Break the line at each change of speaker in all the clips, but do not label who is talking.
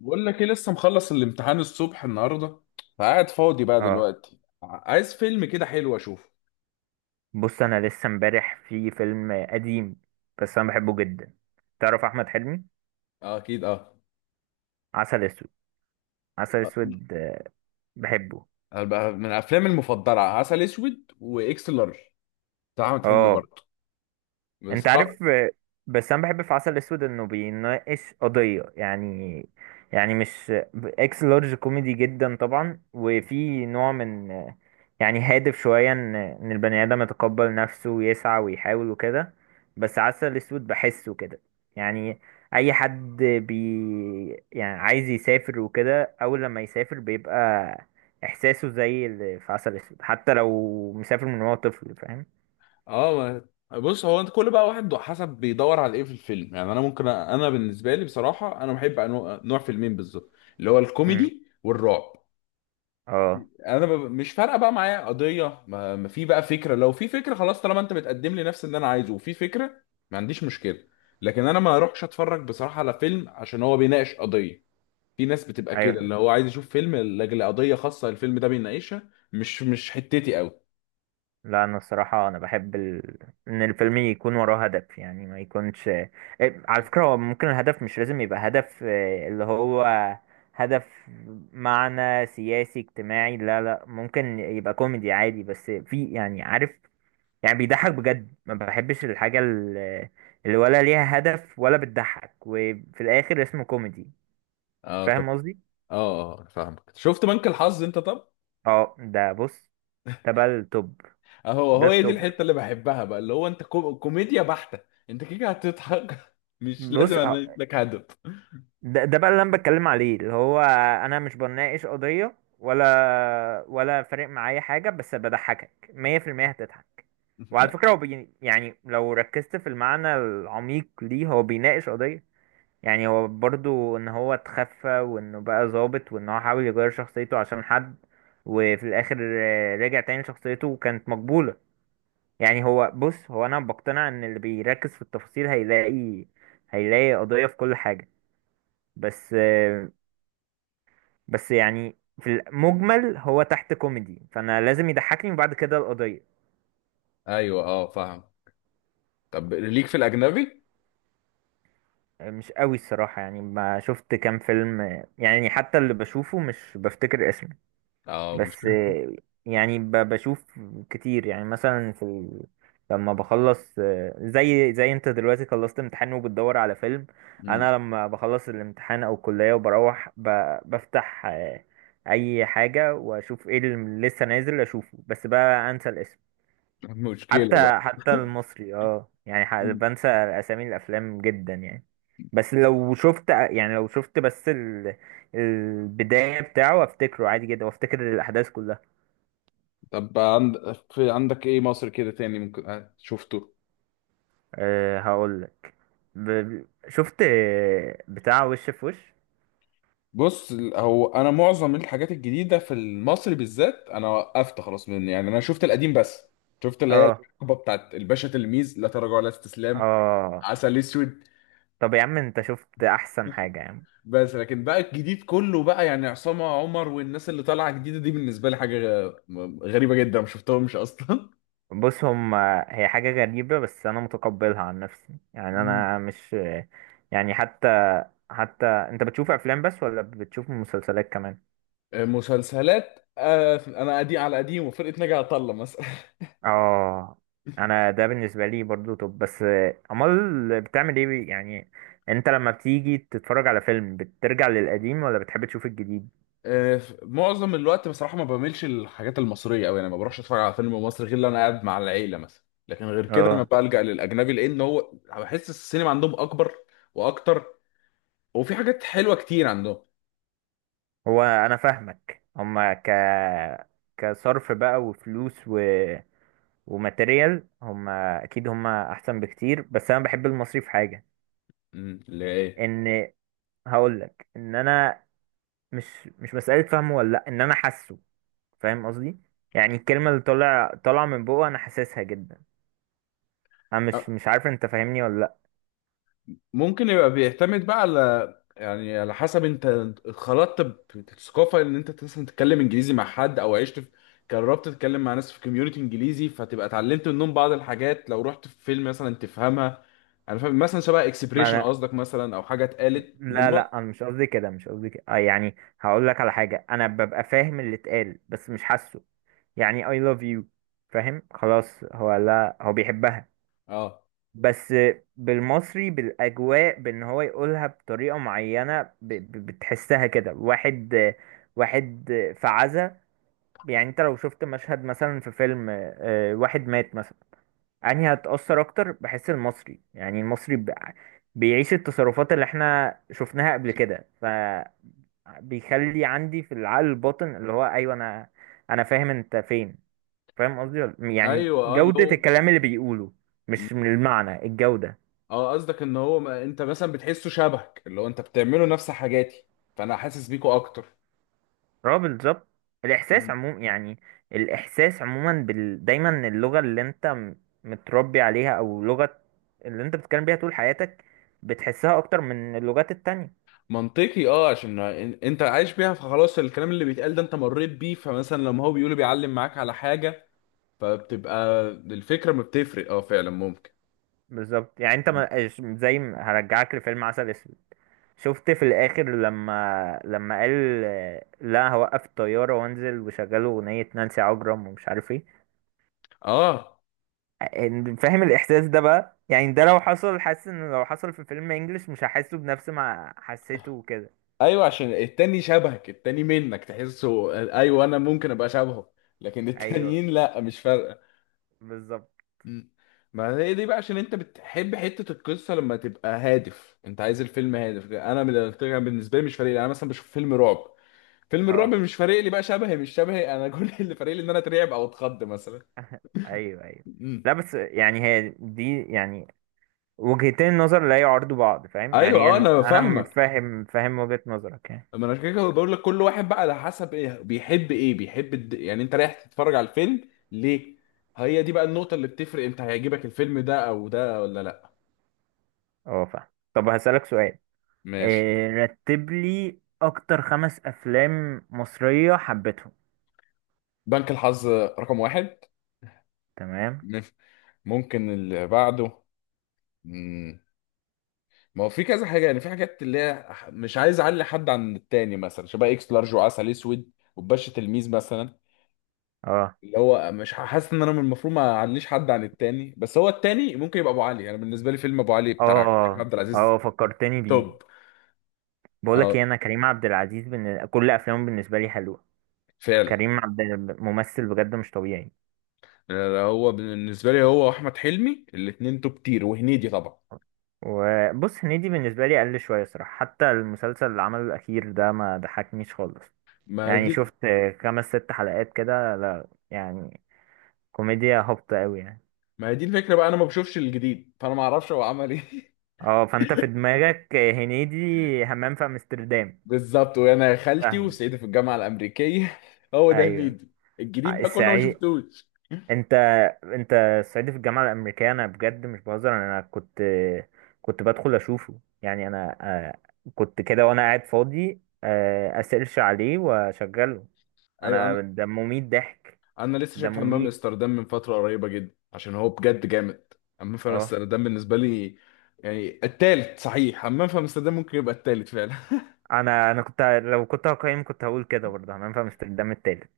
بقول لك ايه، لسه مخلص الامتحان الصبح النهارده. فقاعد فاضي بقى
اه،
دلوقتي عايز فيلم كده حلو اشوفه.
بص انا لسه امبارح في فيلم قديم، بس انا بحبه جدا. تعرف احمد حلمي؟
آه، اكيد اه.
عسل اسود. عسل
آه،
اسود، بحبه.
هبقى من افلامي المفضله عسل اسود واكس لارج بتاع احمد حلمي
اه
برضه. بس
انت
اه.
عارف؟ بس انا بحب في عسل اسود انه بيناقش قضية، يعني مش اكس لارج كوميدي جدا طبعا، وفي نوع من يعني هادف شوية، ان البني ادم يتقبل نفسه ويسعى ويحاول وكده. بس عسل اسود بحسه كده، يعني اي حد يعني عايز يسافر وكده، اول لما يسافر بيبقى احساسه زي اللي في عسل اسود، حتى لو مسافر من وهو طفل. فاهم؟
اه، بص هو انت كل بقى واحد حسب بيدور على ايه في الفيلم، يعني انا بالنسبه لي بصراحه انا بحب نوع فيلمين بالظبط، اللي هو
مم.
الكوميدي والرعب.
اه
مش فارقه بقى معايا قضيه، ما في بقى فكره، لو في فكره خلاص طالما انت بتقدم لي نفس اللي انا عايزه وفي فكره، ما عنديش مشكله. لكن انا ما اروحش اتفرج بصراحه على فيلم عشان هو بيناقش قضيه. في ناس بتبقى كده
ايوه.
اللي هو عايز يشوف فيلم لاجل قضيه خاصه الفيلم ده بيناقشها، مش حتتي قوي.
لا انا الصراحه انا بحب ان الفيلم يكون وراه هدف، يعني ما يكونش على فكره هو ممكن الهدف مش لازم يبقى هدف اللي هو هدف معنى سياسي اجتماعي. لا لا، ممكن يبقى كوميدي عادي، بس في، يعني عارف، يعني بيضحك بجد. ما بحبش الحاجه اللي ولا ليها هدف ولا بتضحك وفي الاخر اسمه كوميدي.
اه طب.
فاهم قصدي؟
اه اه اه، فاهمك. شفت بنك الحظ انت؟ طب
اه ده، بص ده بقى التوب.
اهو
ده
هو هي دي
التوب.
الحته اللي بحبها بقى، اللي هو انت كوميديا بحته. انت كده هتضحك مش لازم
بص
انا لك هدف.
ده بقى اللي انا بتكلم عليه، اللي هو انا مش بناقش قضية ولا فارق معايا حاجة، بس بضحكك 100% هتضحك. وعلى
لا.
فكرة هو يعني لو ركزت في المعنى العميق ليه، هو بيناقش قضية، يعني هو برضو ان هو اتخفى، وانه بقى ظابط، وان هو حاول يغير شخصيته عشان حد، وفي الاخر رجع تاني لشخصيته وكانت مقبولة. يعني هو، بص هو، انا بقتنع ان اللي بيركز في التفاصيل هيلاقي، قضية في كل حاجة. بس بس يعني في المجمل هو تحت كوميدي، فانا لازم يضحكني وبعد كده القضية.
ايوه اه، فاهم. طب ليك في الأجنبي؟
مش قوي الصراحة، يعني ما شفت كام فيلم. يعني حتى اللي بشوفه مش بفتكر اسمه.
اه مش.
بس يعني بشوف كتير، يعني مثلا في لما بخلص، زي انت دلوقتي خلصت امتحان وبتدور على فيلم.
مم.
انا لما بخلص الامتحان او الكلية وبروح بفتح اي حاجة واشوف ايه اللي لسه نازل اشوفه. بس بقى انسى الاسم.
مشكلة بقى.
حتى المصري، اه يعني
مم.
بنسى اسامي الافلام جدا يعني. بس لو شفت، يعني لو شفت بس البداية بتاعه افتكره عادي جدا وافتكر الاحداث كلها.
طب في عندك ايه مصر كده تاني ممكن شفته؟
أه هقول لك، ب... شفت بتاع وش في وش.
بص، هو انا معظم الحاجات الجديدة في المصري بالذات انا وقفت خلاص، من يعني انا شفت القديم بس. شفت اللي هي
اه
الحقبة بتاعت الباشا تلميذ، لا تراجع ولا استسلام،
اه.
عسل اسود.
طب يا عم انت شفت احسن حاجة يا عم.
بس لكن بقى الجديد كله بقى، يعني عصام عمر والناس اللي طالعة جديدة دي بالنسبة لي حاجة غريبة جدا، ما شفتهمش اصلا.
بص هم، هي حاجة غريبة بس أنا متقبلها عن نفسي. يعني أنا مش، يعني حتى، أنت بتشوف أفلام بس ولا بتشوف مسلسلات كمان؟
مسلسلات، انا قديم على قديم، وفرقه ناجي عطا الله مثلا.
آه أنا ده بالنسبة لي برضو. طب بس أمال بتعمل إيه يعني أنت لما بتيجي تتفرج على فيلم بترجع للقديم ولا بتحب تشوف الجديد؟
معظم الوقت بصراحه ما بعملش الحاجات المصريه قوي، انا ما بروحش اتفرج على فيلم مصري غير لو انا قاعد مع العيله مثلا، لكن غير كده انا
آه
بلجأ للاجنبي لان هو بحس السينما عندهم اكبر واكتر، وفي حاجات حلوه كتير عندهم.
هو أنا فاهمك. هما كصرف بقى وفلوس وماتيريال، هم اكيد هم احسن بكتير، بس انا بحب المصري في حاجه.
اللي هي ايه؟
ان هقول لك ان انا، مش مش مساله فهمه ولا لا، ان انا حاسه. فاهم قصدي؟ يعني الكلمه اللي طالعه من بقه انا حاسسها جدا. انا مش عارف انت فاهمني ولا لا.
ممكن يبقى بيعتمد بقى على، يعني على حسب انت اتخلطت بثقافه، ان انت مثلا تتكلم انجليزي مع حد او عشت في، جربت تتكلم مع ناس في كوميونتي انجليزي، فتبقى اتعلمت منهم بعض الحاجات، لو رحت في فيلم مثلا تفهمها. انا فاهم مثلا شبه
ما
اكسبريشن
أنا،
قصدك مثلا، او حاجه اتقالت
لا
بالمصري.
لا، انا مش قصدي كده، مش قصدي كده، آه يعني هقول لك على حاجه، انا ببقى فاهم اللي اتقال بس مش حاسه. يعني I love you، فاهم؟ خلاص هو، لا هو بيحبها،
اه
بس بالمصري بالاجواء، بان هو يقولها بطريقه معينه، بتحسها كده. واحد، واحد في عزا، يعني انت لو شفت مشهد مثلا في فيلم واحد مات مثلا. انهي هتأثر اكتر بحس المصري. يعني المصري بيعيش التصرفات اللي احنا شفناها قبل كده، ف بيخلي عندي في العقل الباطن اللي هو ايوه انا، فاهم انت فين. فاهم قصدي يعني
ايوه اه، اللي
جودة
هو.
الكلام اللي بيقوله، مش من المعنى الجودة.
اه، قصدك ان هو، ما انت مثلا بتحسه شبهك، اللي هو انت بتعمله نفس حاجاتي فانا حاسس بيكوا اكتر.
اه بالظبط. الاحساس عموما يعني، الاحساس عموما دايما اللغه اللي انت متربي عليها، او لغه اللي انت بتتكلم بيها طول حياتك، بتحسها اكتر من اللغات التانية.
منطقي اه، عشان انت عايش بيها فخلاص الكلام اللي بيتقال ده انت مريت بيه، فمثلا لما هو بيقوله بيعلم معاك على حاجة، فبتبقى الفكرة ما بتفرق اه فعلا، ممكن.
بالظبط. يعني انت
م.
ما... ش- زي ما هرجعك لفيلم عسل اسود. شفت في الاخر لما قال لا هوقف الطياره وانزل، وشغلوا اغنيه نانسي عجرم ومش عارف ايه.
اه
فاهم الاحساس ده بقى، يعني ده لو حصل، حاسس ان لو حصل في فيلم انجلش مش هحسه بنفس ما حسيته وكده.
ايوه، عشان التاني شبهك، التاني منك تحسه. ايوه، انا ممكن ابقى شبهه، لكن
ايوه
التانيين لا، مش فارقة.
بالظبط.
م. ما هي دي بقى، عشان انت بتحب حتة القصة لما تبقى هادف، انت عايز الفيلم هادف، انا بالنسبة لي مش فارق لي. انا مثلا بشوف فيلم رعب، فيلم الرعب
اه
مش فارق لي بقى شبهي مش شبهي، انا كل اللي فارق لي ان انا اترعب او اتخض مثلا.
ايوه ايوه.
امم
لا بس يعني هي دي، يعني وجهتين النظر لا يعارضوا بعض، فاهم
ايوه
يعني؟
اه،
انا،
انا فاهمك.
فاهم وجهة نظرك يعني.
ما انا عشان كده بقول لك كل واحد بقى على حسب ايه بيحب، ايه بيحب يعني انت رايح تتفرج على الفيلم ليه. هي دي بقى النقطة اللي بتفرق انت هيعجبك الفيلم ده او ده ولا لا.
اه فاهم. طب هسألك سؤال.
ماشي.
إيه، رتب لي اكتر 5 افلام مصرية حبيتهم.
بنك الحظ رقم واحد.
تمام.
ماشي. ممكن اللي بعده. مم. ما هو في كذا حاجه يعني، في حاجات اللي هي مش عايز اعلي حد عن التاني، مثلا شبه اكس لارج وعسل اسود وباشا تلميذ مثلا،
اه
اللي هو مش حاسس ان انا من المفروض ما اعليش حد عن التاني، بس هو التاني ممكن يبقى ابو علي. انا يعني بالنسبه لي فيلم ابو علي بتاع كريم
اه
عبد العزيز،
اه، فكرتني
توب.
بيه. بقولك
اه
ايه، انا كريم عبد العزيز كل افلامه بالنسبة لي حلوة.
فعلا.
كريم عبد، ممثل بجد مش طبيعي.
آه، هو بالنسبه لي هو واحمد حلمي الاثنين توب تير، وهنيدي طبعا.
وبص هنيدي بالنسبة لي قل شوية صراحة، حتى المسلسل اللي عمله الأخير ده ما ضحكنيش خالص.
ما هي
يعني
دي
شفت 5 6 حلقات كده، لا يعني كوميديا هابطة أوي يعني.
ما هي دي الفكره بقى، انا ما بشوفش الجديد فانا ما اعرفش هو عمل ايه.
اه فانت في دماغك هنيدي همام في أمستردام.
بالظبط، وانا يا خالتي
فاهم.
وسعيد في الجامعه الامريكيه هو ده
أيوه.
هنيدي. الجديد بقى كله ما
السعيد،
شفتوش.
انت، الصعيدي في الجامعة الأمريكية. أنا بجد مش بهزر، أنا كنت، بدخل أشوفه يعني، أنا كنت كده وأنا قاعد فاضي، أسيرش عليه وأشغله.
ايوه، انا
انا ده مميت ضحك،
انا لسه
ده
شايف حمام
مميت.
امستردام من فتره قريبه جدا عشان هو بجد جامد. حمام في
اه
امستردام بالنسبه لي، يعني التالت صحيح، حمام في امستردام ممكن يبقى التالت فعلا.
انا، كنت لو كنت هقيم كنت هقول كده برضه، هننفع امستردام التالت،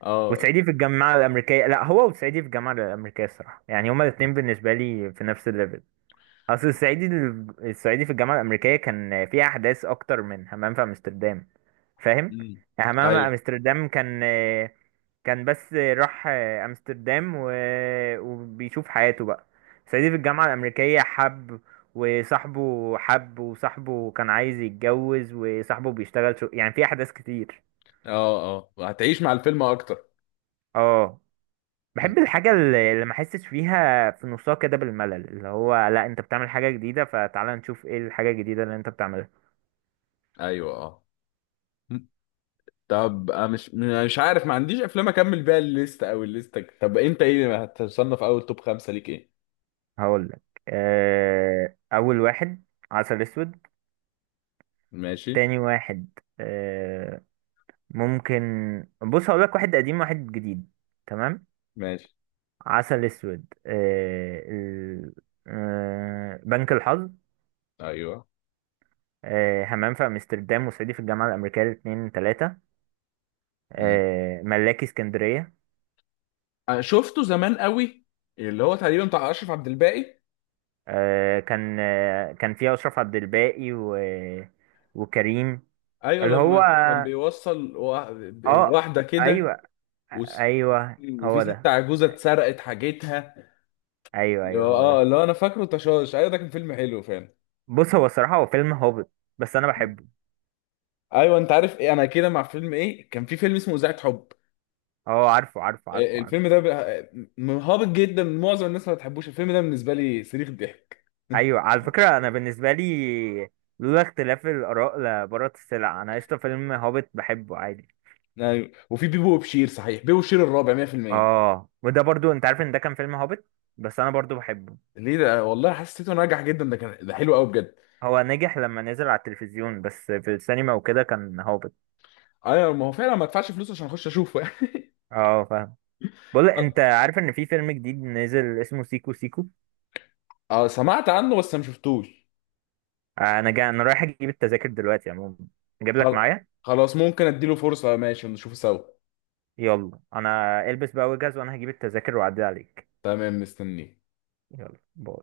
اه.
وصعيدي في الجامعه الامريكيه. لا هو، وصعيدي في الجامعه الامريكيه الصراحه، يعني هما الاثنين بالنسبه لي في نفس الليفل. اصل الصعيدي، الصعيدي في الجامعه الامريكيه كان فيه احداث اكتر من همام في امستردام، فاهم؟
أمم.
همام في
ايوه،
امستردام كان، كان بس راح امستردام وبيشوف حياته بقى. صعيدي في الجامعة الأمريكية حب، وصاحبه حب، وصاحبه كان عايز يتجوز، وصاحبه بيشتغل يعني في أحداث كتير.
اه هتعيش مع الفيلم اكتر.
اه
أمم.
بحب الحاجة اللي ما احسش فيها في نصها كده بالملل، اللي هو لا انت بتعمل حاجة جديدة فتعالى نشوف ايه الحاجة الجديدة اللي انت بتعملها.
ايوه اه. أمم. طب أنا مش عارف، ما عنديش افلام اكمل بيها الليست او الليستك. طب انت ايه هتصنف؟ اول توب خمسة ليك ايه؟
هقولك، أول واحد عسل أسود.
ماشي.
تاني واحد، آه، ممكن، بص هقول لك واحد قديم واحد جديد. تمام.
ماشي.
عسل اسود، بنك الحظ،
ايوه.
همام في امستردام وصعيدي في الجامعه الامريكيه الاثنين ثلاثه،
امم
ملاكي اسكندريه.
أنا شفته زمان قوي، اللي هو تقريبا بتاع اشرف عبد الباقي.
كان، كان فيها اشرف عبد الباقي وكريم.
ايوه
اللي هو،
لما كان بيوصل
اه
واحده كده،
ايوه
وس-
ايوه
وفي
هو
ست
ده.
عجوزه اتسرقت حاجتها،
ايوه
اللي
ايوه
هو-
هو
اه
ده.
اللي هو انا فاكره تشاش. ايوه، ده كان فيلم حلو فعلا.
بص هو الصراحه هو فيلم هابط، بس انا
مم.
بحبه.
ايوه، انت عارف ايه، انا كده مع فيلم. ايه كان في فيلم اسمه اذاعه حب،
اه، عارفه عارفه
آه،
عارفه عارفه.
الفيلم ده هابط جدا، معظم الناس ما بتحبوش الفيلم ده، بالنسبه لي صريخ ضحك.
ايوه على فكره انا بالنسبه لي، لولا اختلاف الاراء لبارت السلع. انا قشطه، فيلم هوبت بحبه عادي.
ايوه وفي بيبو وبشير، صحيح بيبو وبشير الرابع 100%.
اه، وده برضو انت عارف ان ده كان فيلم هوبت، بس انا برضو بحبه.
ليه؟ ده والله حسيته ناجح جدا، ده كان ده حلو قوي بجد.
هو نجح لما نزل على التلفزيون، بس في السينما وكده كان هوبت.
ايوه ما هو فعلا، ما ادفعش فلوس عشان اخش اشوفه يعني.
اه فاهم. بقول، انت عارف ان في فيلم جديد نزل اسمه سيكو سيكو؟
اه، سمعت عنه بس ما شفتوش.
انا انا رايح اجيب التذاكر دلوقتي عموما، اجيب لك
خل-
معايا.
خلاص ممكن اديله فرصة، ماشي نشوفه سوا.
يلا انا البس بقى واجهز، وانا هجيب التذاكر واعدي عليك.
تمام، مستنيه.
يلا باي.